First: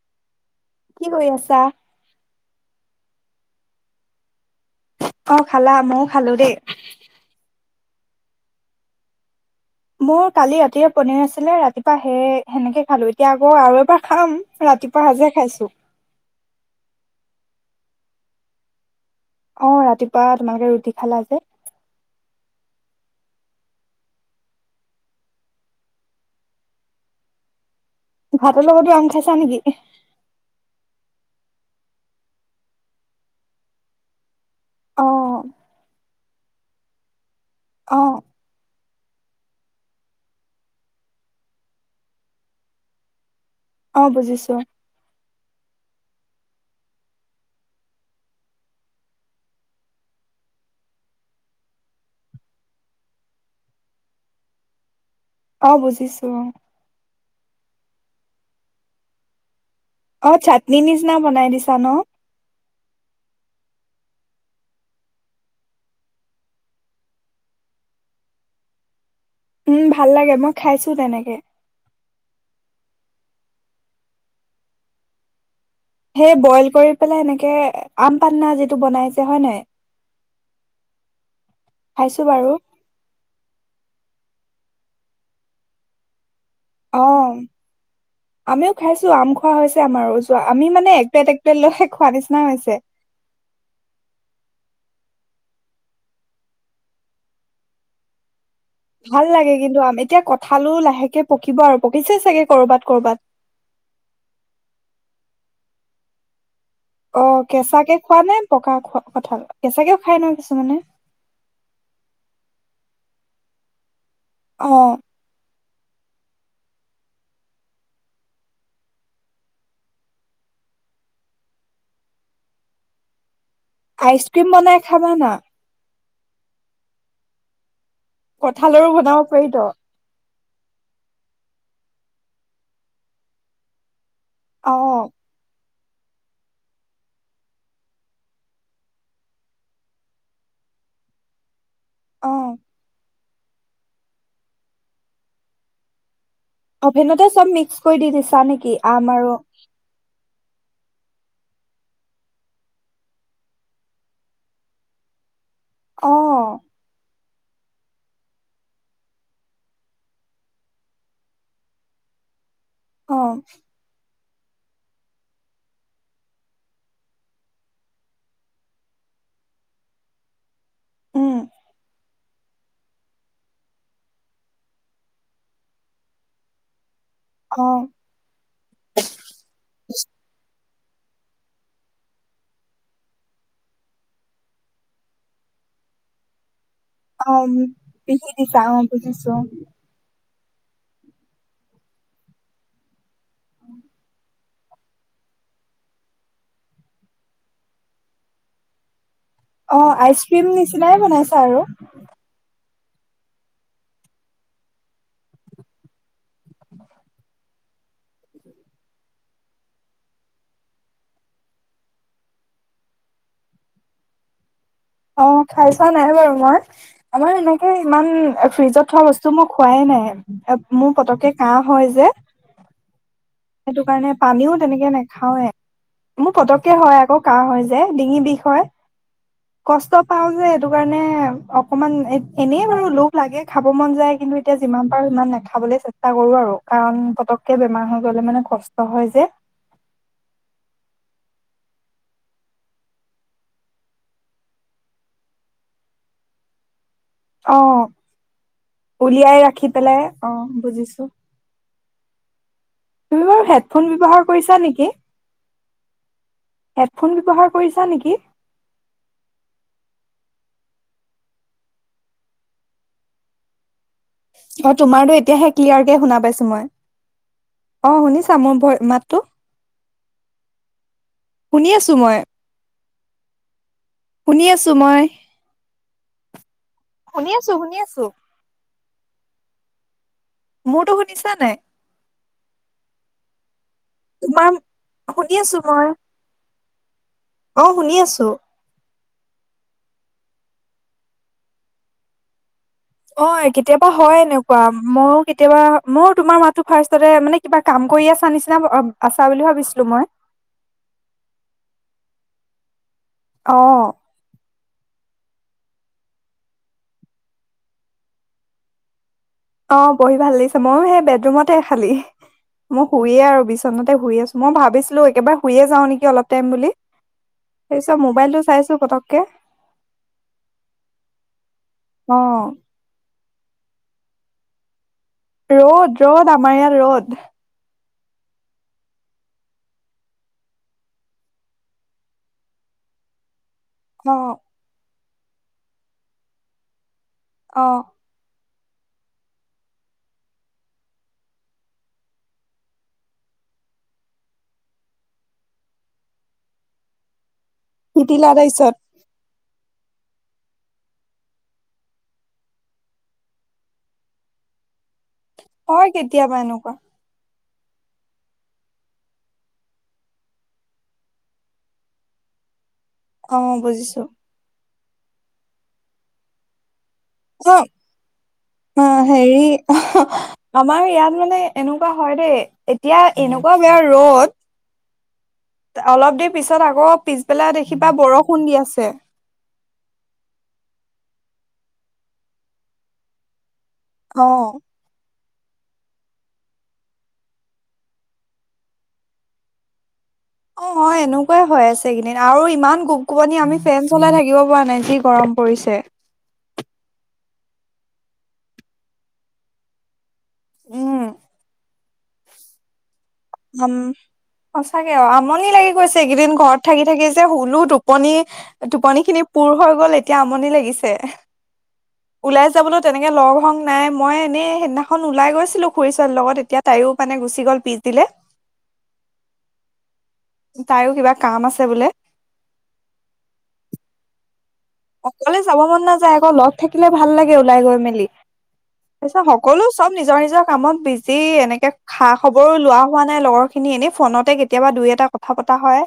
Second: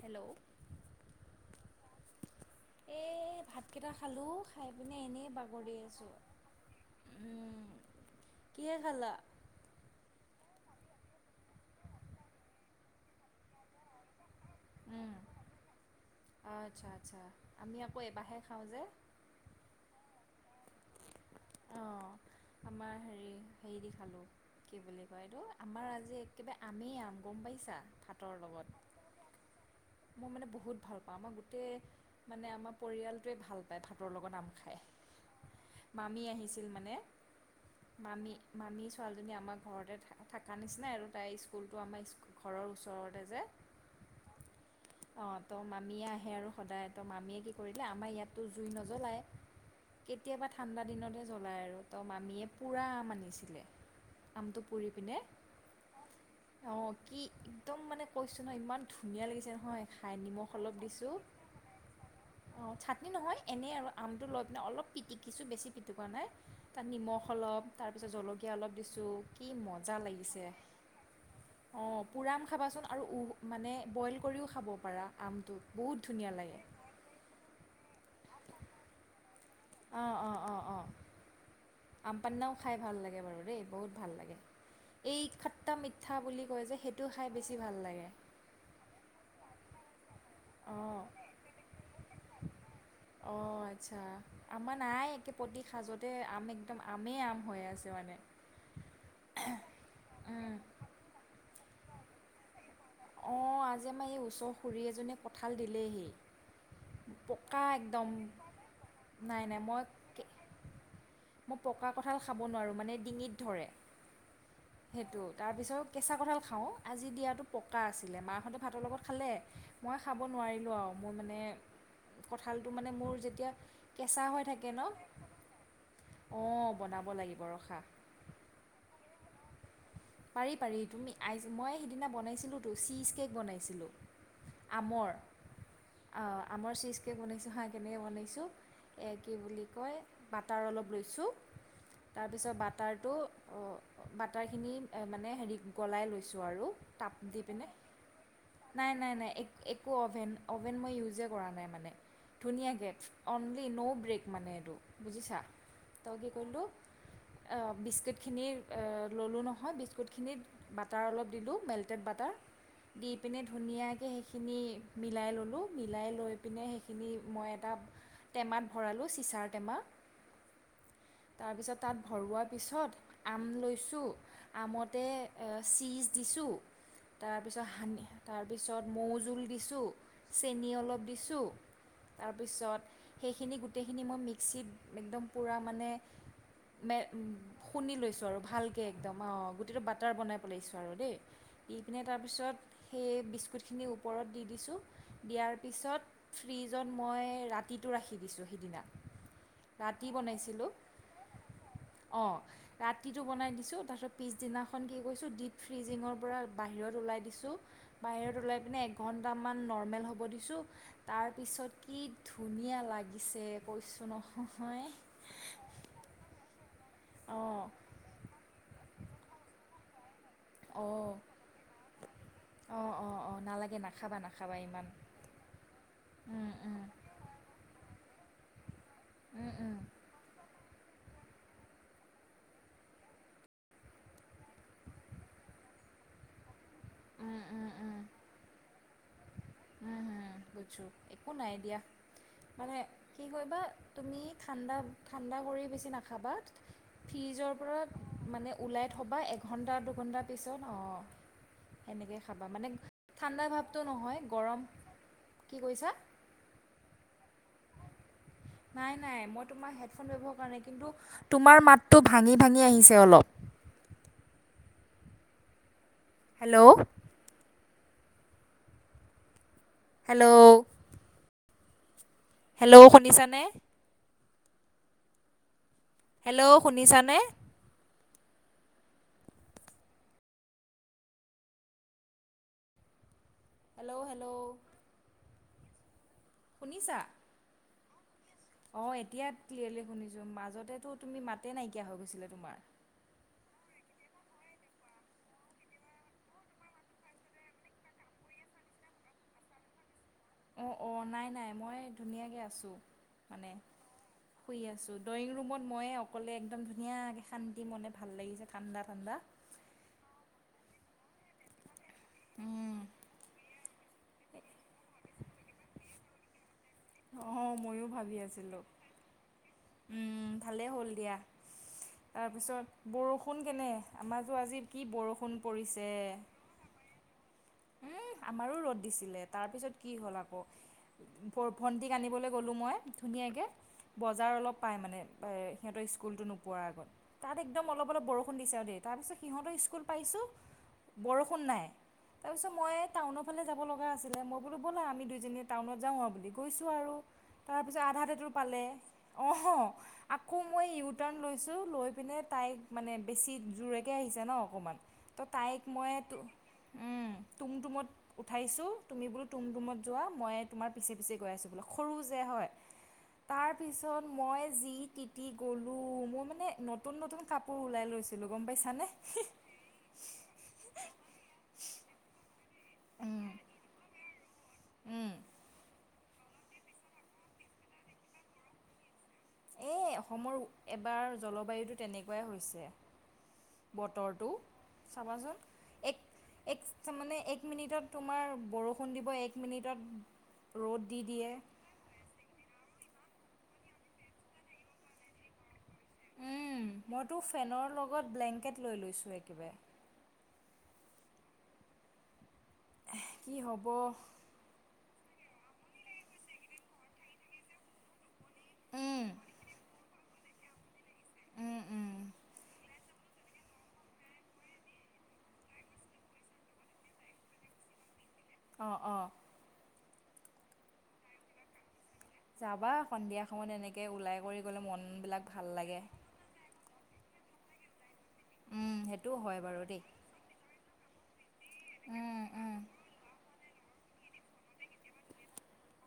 Hello কি কৰি আছা? এ ভাতকেইটা খালো খাই পিনে এনেই অ খালা বাগৰি ময়ো আছোঁ খালো দেই। উম। কিহে খালা? মোৰ কালি ৰাতিৰে পনিৰ আছিলে, ৰাতিপুৱা সেই সেনেকে খালো, এতিয়া আকৌ আৰু এবাৰ খাম। ৰাতিপুৱা উম, সাজে খাইছো। আচ্ছা আচ্ছা, আমি আকৌ এবাৰাহে খাওঁ যে। অ ৰাতিপুৱা তোমালোকে ৰুটি খালা যে। অঁ আমাৰ হেৰি হেৰি দি খালোঁ কি বুলি কয় এইটো আমাৰ আজি একেবাৰে আমেই আম গম পাইছা? ভাতৰ লগতো আম খাইছা নেকি? পাও আমাৰ গোটেই মানে আমাৰ পৰিয়ালটোৱে ভাল পায় ভাতৰ লগত আম খাই। অ। মামি আহিছিল মানে? অ মামি, মামি ছোৱালীজনী আমাৰ ঘৰতে থ থাককা নিচিনা আৰু তাই স্কুলটো আমাৰ ঘৰৰ ওচৰতে যে অ বুজিছো সিয়েআৰু আহে সদায় আমাৰ ইয়াত তো জুই নোৱাই কেতিয়া ঠাণ্ডা দিনতহে জ্বলায় আৰু তো মামীয়ে পোৰা আম আনিছিলে আমটো পুৰি পিনে অ বুজিছো অ অঁ কি একদম মানে কৈছো নহয় ইমান ধুনীয়া লাগিছে নহয় খাই অ নিমখ অলপ চাটনি দিছোঁ নিচিনা বনাই দিছা ন অঁ চাটনি নহয় এনেই আৰু আমটো লৈ পিনে অলপ পি পতিকিছো বেছি পিটোৱা নাই তাত নিমখ অলপ তাৰপিছত জলকীয়া অলপ দিছোঁ কি উম মজা ভাল লাগে লাগিছে মই খাইছো তেনেকে। অ পোআম খাবাচোন আৰু মানে ব্ৰইল কৰিও খাব পৰা আমটোত সেই ব্ৰইল কৰি পেলাই এনেকে আম পান না যিটো বনাইছে হয় নাই আহ অ অ অ খাইছো বাৰু আমপাননাও খাই ভাল লাগে বাৰু দেই বহুত ভাল লাগে এই খট্টা মিঠা বুলি কয় যে অ সেইটো খাই বেছি ভাল লাগে আমিও খাইছো আম খোৱা হৈছে আমাৰ আমি মানে অঁ একপেলেট একপেলেট লৈ খোৱা নিচিনা হৈছে অঁ আচ্ছা আমাৰ নাই প্ৰতি সাজতে আম একদম আমে আম হৈ আছে মানে ভাল লাগে কিন্তু আম এতিয়া উম, কঠালো লাহেকে পকিব আৰু পকিছে চাগে কৰো বাত অ আজি মই এই ওচৰ খুৰী এজনী কঁঠাল দিলেহি অ পকা কেঁচাকে একদম খোৱা নাই পকা খোৱা কঁঠাল নাই নাই মই কেঁচাকেও খাই কে- নহয় কিছুমানে মই পকা কঁঠাল খাব নোৱাৰোঁ মানে ডিঙিত ধৰে অ সেইটো তাৰপিছত কেঁচা কঁঠাল খাওঁ আজি দিয়াটো পকা আছিলে মাহঁতে ভাতৰ লগত খালে মই খাব নোৱাৰিলোঁ আৰু মোৰ মানে কঁঠালটো মানে মোৰ যেতিয়া কেঁচা হৈ আইচক্ৰীম থাকে ন বনাই খাবা না অঁ বনাব লাগিব ৰবা কঁঠালৰো বনাব পাৰি তো পাৰি পাৰি তুমিই আই মই সিদিনা বনাইছিলোতো চীজ কেক বনাইছিলোঁ অ আমৰ আমৰ চিজ কেক বনাইছোঁ হাঁ কেনেকৈ বনাইছোঁ কি বুলি কয় বাটাৰ অলপ লৈছোঁ অ তাৰপিছত বাটাৰটো বাটাৰখিনি মানে হেৰি গলাই লৈছে ছো আৰু তাপ অভেনতে চব দিপিনে মিক্স কৰি দি দিছা নেকি নাই আম আৰু নাই একো অভেন অ'ভেন মই ইউজে কৰা নাই মানে ধুনীয়া। গেভ অনলি ন' ব্ৰেক মানে এইটো বুজিছা। অ ত কি কৰিলোঁ বিস্কুটখিনি ল'লো নহয়। হয় বিস্কুটখিনিত বাটাৰ অলপ দিলোঁ। মেল্টেড বাটাৰ দি অ পিনে ধুনীয়াকে খিনি মিলাই ল'লোঁ মিলাই লৈ পিনে সেইখিনি মই এটা টেমাত ভৰালোঁ চিচাৰ টেমা উম তাৰপিছত তাত ভৰোৱাৰ পিছত আম লৈছোঁ। আমতে চীজ দিছোঁ। অ তাৰপিছত সানি তাৰপিছত মৌ জোল দিছো। নি অলপ দিছো তাৰ পিছত সেইখিনি গোটেই খিনি মিক্সিত একদম পোৰা মানে। মে অ শুনি লৈছো পিহি আৰু দিছা অ ভালকে একদম। বুজিছো অ' গোটেইটো বাটাৰ বনাই। লাইছো আৰু দেই দি পিনে তাৰপিছত সেই বিস্কুটখিনি ওপৰত দি দিছোঁ দিয়াৰ পিছত ফ্ৰীজত মই ৰাতিটো ৰাখি দিছোঁ সিদিনা। অ' ৰাতি আইচ ক্ৰীম বনাইছিলোঁ নিচিনাই বনাইছা আৰু অঁ ৰাতিটো বনাই দিছোঁ তাৰপিছত পিছদিনাখন কি কৈছোঁ ডিপ ফ্ৰিজিঙৰ পৰা বাহিৰত ওলাই দিছোঁ বাহিৰত ওলাই পিনে এঘণ্টামান নৰ্মেল হ'ব দিছোঁ তাৰপিছত কি ধুনীয়া লাগিছে কৈছোঁ নহয়। অ' খাই চোৱা নাই বাৰু মই আমাৰ অঁ এনেকে ইমান এ ফ্ৰিজত থোৱা বস্তু মই খোৱাই নাই। এ মোৰ অঁ পতকে কাহ হয় যে অঁ অঁ অঁ নালাগে সেইটো কাৰণে নাখাবা নাখাবা পানীও ইমান তেনেকে নাখাওৱে। মোৰ উম পতককে উম হয় আকৌ কাহ হৈ যায়। ডিঙি বিষ হয়। উম উম কষ্ট পাওঁ যে। সেইটো কাৰণে অকমান এ এনেই বাৰু লোভ লাগে খাব মন যায় কিন্তু এতিয়া যিমান পাৰো সিমান নাখাবলৈ চেষ্টা কৰো আৰু কাৰণ উম উম পতককে বেমাৰ উম হয় গ'লে মানে কষ্ট হয় যে। উম হম বুজছো একো নাই দিয়া মানে কি কৰিবা তুমি ঠাণ্ডা ঠাণ্ডা কৰি বেছি নাখাবা। ফিজৰ অ পৰা মানে ওলাই থবা উলিয়াই ৰাখি এঘণ্টা পেলাই দুঘণ্টা অ পিছত বুজিছো অ' সেনেকৈ খাবা মানে। তুমি ঠাণ্ডা বাৰু ভাৱটো হেডফোন নহয় ব্যৱহাৰ কৰিছা। ছা গৰম নেকি কি কৈছা? হেডফোন ব্যৱহাৰ কৰিছা নেকি? নাই নাই। মই তোমাৰ হেডফোন ব্যৱহাৰ কৰা নাই কিন্তু তোমাৰ মাতটো ভাঙি ভাঙি আহিছে অলপ। অ তোমাৰো এতিয়াহে ক্লিয়াৰ এতিয়া শুনা পাইছো হেল্ল' মই অ শুনিছা মোৰ মাতটো হেল্ল' শুনি আছো মই হেল্ল' শুনিছানে শুনি আছো মই হেল্ল' শুনিছানে শুনি আছো শুনি আছো মোৰতো শুনিছা নাই হেল্ল' হেল্ল' তোমাৰ শুনি আছো মই শুনিছা অঁ শুনি আছোঁ অ এতিয়া ক্লিয়াৰলি শুনিছো মাজতেতো তুমি মাতে নাইকিয়া হৈ গৈছিলে তোমাৰ অ কেতিয়াবা হয় এনেকুৱা মইো কেতিয়াবা মইো তোমাৰ মাতো ফাষ্ট তে মানে কিবা কাম কৰি আছা নিচিনা আছা বুলি ভাবিছিলো মই অ অ নাই নাই মই ধুনীয়াকে আছোঁ মানে অ শুই আছো ড্ৰয়িং ৰুমত ময় অকলে একদম ধুনীয়াকৈ শান্তি মনে ভাল লাগিছে ঠাণ্ডা ঠাণ্ডা অ পঢ়ি ভাল লাগিছে ময়ো সেই বেডৰুমতে খালী উম মই শুইয়ে আৰু বিচনাতে শুই আছো মই ভাবিছিলো। একবাৰ শুয়ে যাওঁ নেকি অলপ টাইম বুলি অ ময়ো তাৰপিছত ভাবি মোবাইলটো আছিলো চাইছো পতককে উম ভালেই হ'ল দিয়া অ তাৰপিছত বৰষু শুন কেনে আমাৰ য আজি কি বৰষুণ ৰ'দ ৰ'দ আমাৰ ইয়াত ৰ'দ উম আমাৰো ৰ'দ দিছিলে তাৰ পিছত কি হ'ল আকৌ ভণ্টিক আনিবলৈ গলো মই ধুনীয়াকে বজাৰ অ' অলপ পায় মানে সিহঁতৰ স্কুলটো নোপোৱাৰ আগত তাত একদম অ' অলপ অলপ বৰুণ দিছে তাৰ পিছত সিহঁতৰ স্কুল পাইছো বৰষুণ নাই তাৰপিছত মই টাউনৰ ফালে যাব লগা আছিলে মই বোলো ব'লা আমি দুইজনীয়ে টাউনত যাওঁ আৰু বুলি গৈছো আৰু। তাৰপিছত আধাতেটো তিতিলা পালে তাৰপিছত অঁ আকৌ মই ইউটাৰণ লৈছো লৈ পিনে তাইক মানে বেছি জোৰেকে আহিছে ন অকমান হয় কেতিয়াবা এনেকুৱা তুম ৰুমত উঠাইছোঁ তুমি বোলো তুম ৰুমত যোৱা মই তোমাৰ পিছে পিছে গৈ আছোঁ বোলো সৰু যে হয়। তাৰ অ' বুজিছো পিছত মই যি তিতি গ'লো মই মানে নতুন কাপোৰ অ ওলাই লৈছিলোঁ গম অ পাইছানে হেৰি আমাৰ ইয়াত মানে এনেকুৱা হয় দেই এতিয়া এনেকুৱা বেয়া উম ৰ'দ অলপ দেৰি ত পিছত আকৌ পিছবেলা দেখিবা বৰষুণ দি আছে এই অসমৰ এবাৰ জলবায়ুটো তেনেকুৱাই হৈছে বতৰটো অ' চাবাচোন এক এক মানে এক মিনিটত তোমাৰ বৰষুণ দিব এক মিনিটত অ ৰ'দ অ দি দিয়ে এনেকুৱাই হৈ আছে কেইদিন আৰু ইমান কম কোপনি আমি ফেন চলাই থাকিব পৰা নাই যি গৰম পৰিছে উম মইতো ফেনৰ লগত ব্লেংকেট লৈ লৈছো একেৱাৰে উম কি উম হ'ব সঁচে আমনি লাগি গৈছে এইকেইদিন ঘৰত থাকি থাকি যে হুলো টোপনি টোপনি উম, খিনি পুৰ হৈ গ'ল এত- এতিয়া আমনি লাগিছে উম, উম, ওলাই যাবলৈ তেনেকে লগ হং নাই মই এনেই সেইদিনাখন ওলাই গৈছিলো খুৰী ছোৱালীৰ লগত এতিয়া তাইও মানে গুচি গ'ল পিজ- দিলে অ অ তাইও কিবা কাম আছে বোলে যাবা সন্ধিয়া সময়ত এনেকে ওলাই কৰি গ'লে মনবিলাক অকলে ভাল যাব লাগে। মন নাযায় আকৌ অ থাকিলে ভাল লাগে ওলাই গৈ মেলি উম, সেইটোও তাৰপিছত হয় বাৰু সকলো দেই। চব নিজৰ নিজৰ কামত বিজ- সি এনেকে এ খা উম, খবৰো উম, লোৱা হোৱা নাই লগৰ খিনি এনেই ফোনতে কেতিয়াবা দুই এটা কথা পতা হয়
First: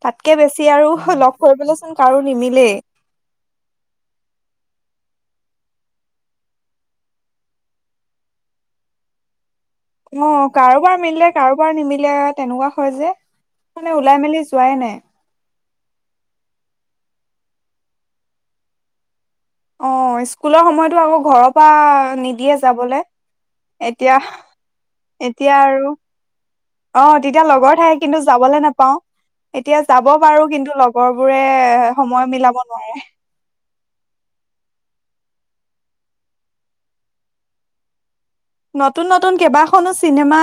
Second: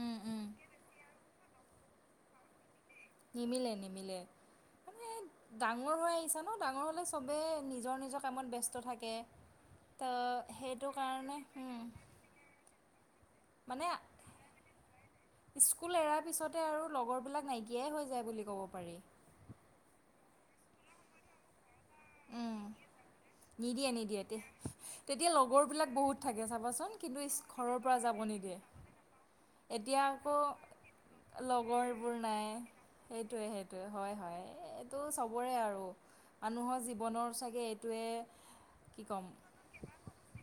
উম, তাতকে উম, বেছি আৰু লগ কৰিবলৈচোন কাৰো নিমিলেই নিমিলে নিমিলে মানে ডাঙৰ হৈ আহিছে ন ডাঙৰ হ'লে চবেই নিজৰ নিজৰ কামত ব্যস্ত থাকে তো অ সেইটো কাৰোবাৰ মিলিলে কাৰণে কাৰোবাৰ উম, নিমিলে তেনেকুৱা হয় যে মানে ওলাই মেলি যোৱাই নাই স্কুল এৰাৰ পিছতে আৰু লগৰবিলাক নাইকিয়াই হৈ যায় বুলি ক'ব পাৰি অ স্কুলৰ সময়তো আকৌ ঘৰৰ পৰা নিদিয়ে উম, যাবলে নিদিয়ে এতিয়া নিদিয়ে তে তেতিয়া এতিয়া আৰু লগৰবিলাক বহুত থাকে চাবাচোন অ কিন্তু তেতিয়া লগৰ ঘৰৰ থাকে পৰা যাব কিন্তু যাবলে নিদিয়ে। নাপাও এতিয়া যাব পাৰো কিন্তু লগৰ বোৰে লগৰবোৰ সময় নাই মিলাব নোৱাৰে সেইটোৱে হয় হয় এইটো চবৰে আৰু মানুহৰ জি- বনৰ চাগে এইটোৱে কি নতুন ক'ম নতুন কেইবাখনো চিনেমা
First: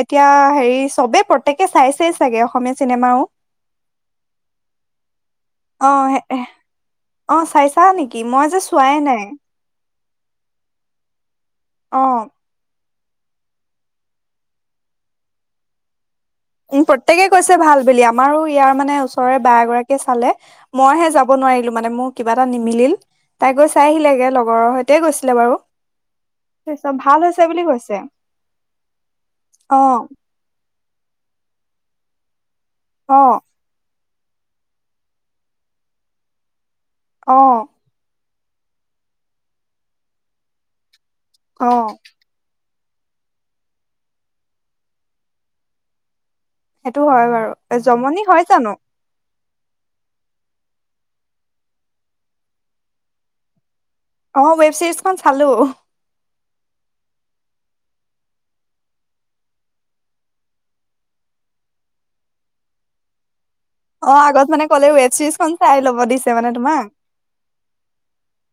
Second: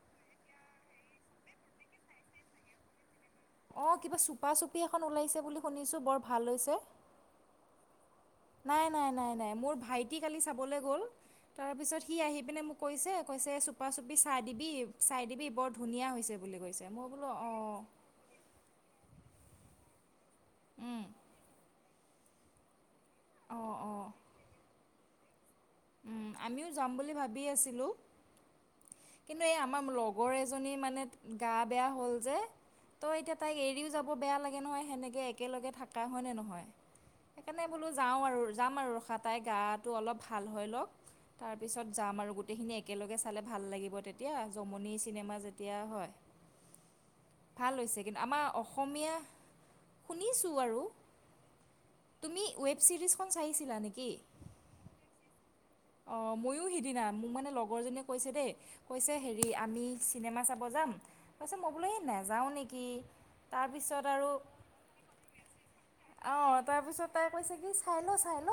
এতিয়া হেৰি চবে প্ৰত্যকে চাইচেই চাগে অসমীয়া চিনেমাও অ কিবা চুপা চুপি এখন ওলাইছে বুলি অ শুনিছো বৰ ভাল হৈছে কি মই যে চোৱাই নাই টি কালি চাবলৈ গ'ল, তাৰপিছত অ সি আহি পিনে মোক কৈছে কৈছে চুপা চুপি চাই দিবি চাই দিবি বৰ ধুনীয়া হৈছে বুলি উম কৈছে মই প্ৰত্যকেই বোলো কৈছে অঁ ভাল বুলি আমাৰো ইয়াৰ মানে ওচৰৰে বা এগৰাকীয়ে চালে, মইহে যাব নোৱাৰিলো মানে মোৰ কিবা এটা নিমিলিল। তাই গৈ অঁ চাই আহিলেগে লগৰৰ সৈ তে গৈছিলে বাৰু। উম আমিও যাম তাৰপিছত বুলি ভাল ভাবি হৈছে বুলি আছিলো কৈছে কিন্তু এই অ আমাৰ লগৰ এজনী মা নে গা বেয়া হ'ল যে, ত' অ এতিয়া তাইক এৰিও যা বৌ বেয়া লাগে নহয়, সেনেকে একেলগে থকা হয় নে নহয়? অ সেইকাৰণে বোলো যাওঁ আৰু যাম আৰু ৰখা তাই গাটো অলপ ভাল হৈ লওঁক, তাৰ অ পিছত যাম আৰু গোটেইখিনিয়ে একেলগে চালে ভাল লাগিব তেতিয়া, জমনি চিনেমা যেতিয়া হয়। সেইটো হয় বাৰু জমনি হয় জানো? শুনিছো আৰু তুমি ৱেব চিৰিজখন চাইছিলা নে অ ৱেব চিৰিজ খন চালো। অঁ ময়ো সিদিনা মোক মানে লগৰজনীয়ে কৈছে দেই, কৈছে হেৰি আমি চিনেমা চাব যাম, কৈছে মই বোলো এ নাযাওঁ নেকি। তাৰপিছত অ আৰু আগত মানে ক'লে ৱেব ছিৰিজখন চাই ল'ব দিছে মানে অঁহ তোমাক তাৰপিছত তাই কৈছে কি চাই ল চাই ল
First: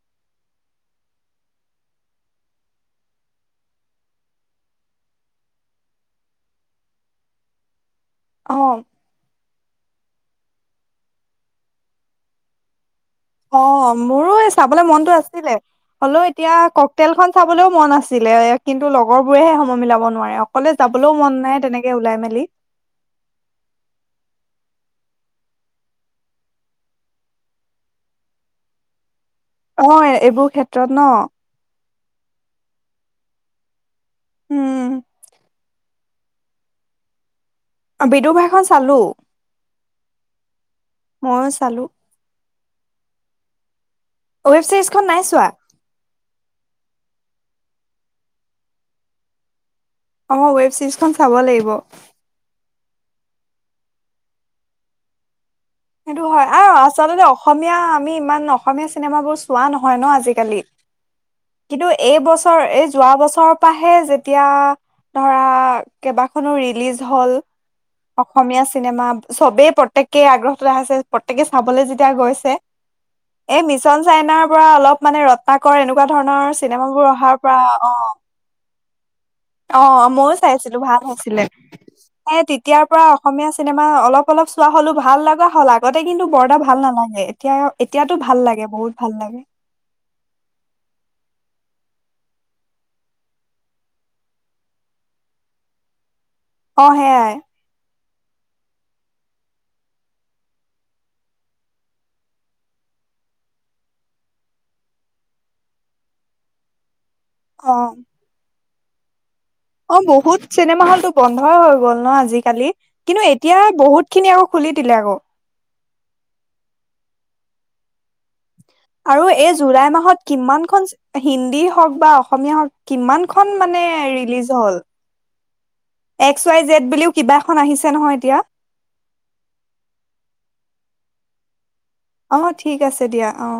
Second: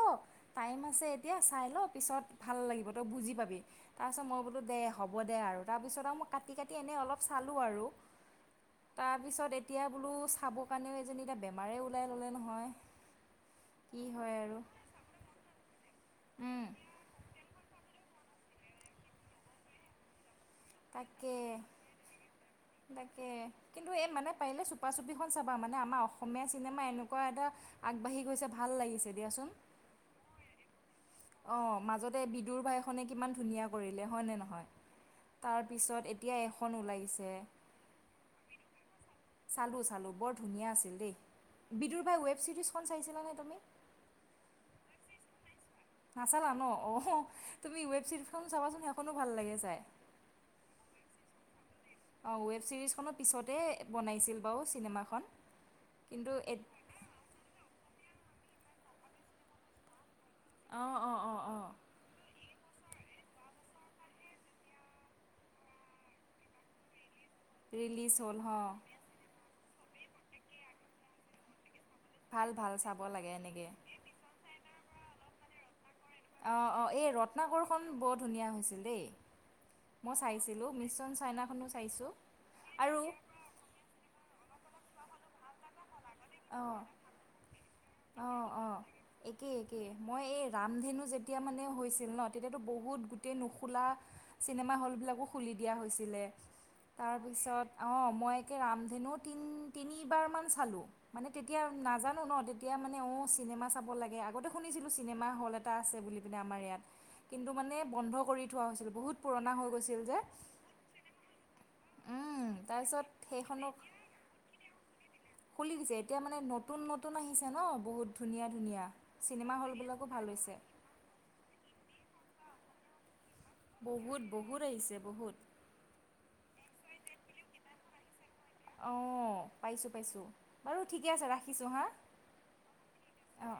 টাইম আছে এতিয়া চাই ল' পিছত ভাল লাগিব তই বুজি পাবি, তাৰপিছত মই বোলো দে হ'ব দে আৰু, তাৰপিছত আৰু মই কাটি কাটি এনেই অলপ চালোঁ আৰু। অ তাৰপিছত এতিয়া এতিয়া বোলো চাবৰ কাৰণেও এজনী এতিয়া বেমাৰেই ওলাই ল'লে নহয়। অ কি মোৰো হয় এই আৰু চাবলে মনটো আছিলে হ লো এতিয়া উম ক'কতেইল খন চাবলৈও মন আ ছিলে কিন্তু লগৰ বোৰেহে সময় মিলাব নোৱাৰে অ তাকে, তাকে কিন্তু এই মানে পাৰিলে চ চুপাচুপিখন চাবা, মানে আমাৰ অসমীয়া চিনেমা এনেকুৱা এটা আগবাঢ়ি গৈছে ভাল লাগিছে দিয়াচোন। অ এইবোৰ ক্ষে অ মাজত বিদুৰ ভাইখনে কিমান ধুনীয়া কৰি লে হয় নে নহয়? উম পিছত এতিয়া এখন ওলাইছে। বিদু ভাইখন চালো। চালো চালো বৰ ধুনীয়া আছে। ময়ো দেই চালো বিদুৰ ভাই ৱেব চিৰিজ চাইছিলা নে তুমি? ৱেব ছিৰিজখন নাই চোৱা। নাচালা ন? অ তুমি ৱেব চিৰিজখন চাবাচোন সেইখনো ভাল লাগে চাই। আমাৰ ৱেব চিৰিজ খন চাব লাগিব। অঁ ৱেব ছিৰিজখনৰ পিছতে বনাইছিল বাৰু চিনেমাখন। সেইটো কিন্তু হয় আৰু এত- আচলতে অসমীয়া আমি ইমান অসমীয়া চিনেমা বোৰ চোৱা নহয় ন আজি কালি অঁ অঁ অঁ অঁ কিন্তু এই বছৰ বছৰ এই যোৱা বছৰৰ পৰাহে যেতিয়া ধৰা কেইবাখনো ৰিলিজ হ'ল' ৰিলিজ হ'ল অসমীয়া অঁ চিনেমা চবেই পটেকেই আগ্ৰহ আছে প্ৰত্যেকে চাবলে য এতিয়া ভাল গৈছে ভাল চাব লাগে এই এনেকে মিছন চাইনাৰ পৰা অলপ মানে ৰটনাকৰ এনেকো অ অ এই ৰত্নাকৰখন বৰ ধুনীয়া হৈছিল দেই। অ মই ময়ো চাইছিলোঁ চাইছিলো ভাল মিছন হৈছিলে। চাইনাখনো চাইছোঁ সেই তেতিয়াৰ আৰু পৰা অসমীয়া চিনেমা অলপ অলপ চোৱা হ'লো ভাল লগা হল আও। অ এতিয়াতো ভাল আহ লাগে অ বহুত ভাল লাগে একে একে মই এই ৰামধেনু যেতিয়া মানে হৈছে ছিল ন তেতিয়াতো বহুত গোটেই নোখোলা চিনেমা হলবিলাকো খুলি দিয়া হৈছিলে। অ তাৰ সেয়াই পিছত অ সময়কে ৰামধেনু তিন তিনিবাৰমান চালোঁ। মানে তেতিয়া নাজানো ন তেতিয়া মানে অ চিনেমা চাব লাগে আগতে শুনিছিলো চিনেমা হল এটা আছে বুলি পিনে আমাৰ ইয়াত। কিন্তু অ মানে বন্ধ কৰি থোৱা হৈছিল বহুত পুৰণা হৈ অ গৈছিল যে বহুত চিনেমা হল টো বন্ধই হৈ গ'ল। ন উম, আজিকালি তাৰপিছত কিন্তু এতিয়া সেইখনক বহুত খিনি আকৌ খুলি দিলে আকৌ। খুলি দিছে এতিয়া মানে নতুন নতুন আহিছে ন বহুত ধুনীয়া ধুনীয়া আৰু এই চিনেমা জুলাই হলবিলাকো ভাল মাহত হৈছে কিমান খন হিন্দী হওক বা অসমীয়া হওক কিমান খন মানে বহুত ৰিলিজ বহুত হল আহিছে বহুত। এক্স উয়াই জেট বুলিও কিবা এখন আহিছে নহয় এতিয়া। অঁ পাইছো-পাইছো, বাৰু ঠিকে আছে ৰাখিছো হা? অঁ ঠিক আছে দিয়া। অঁ!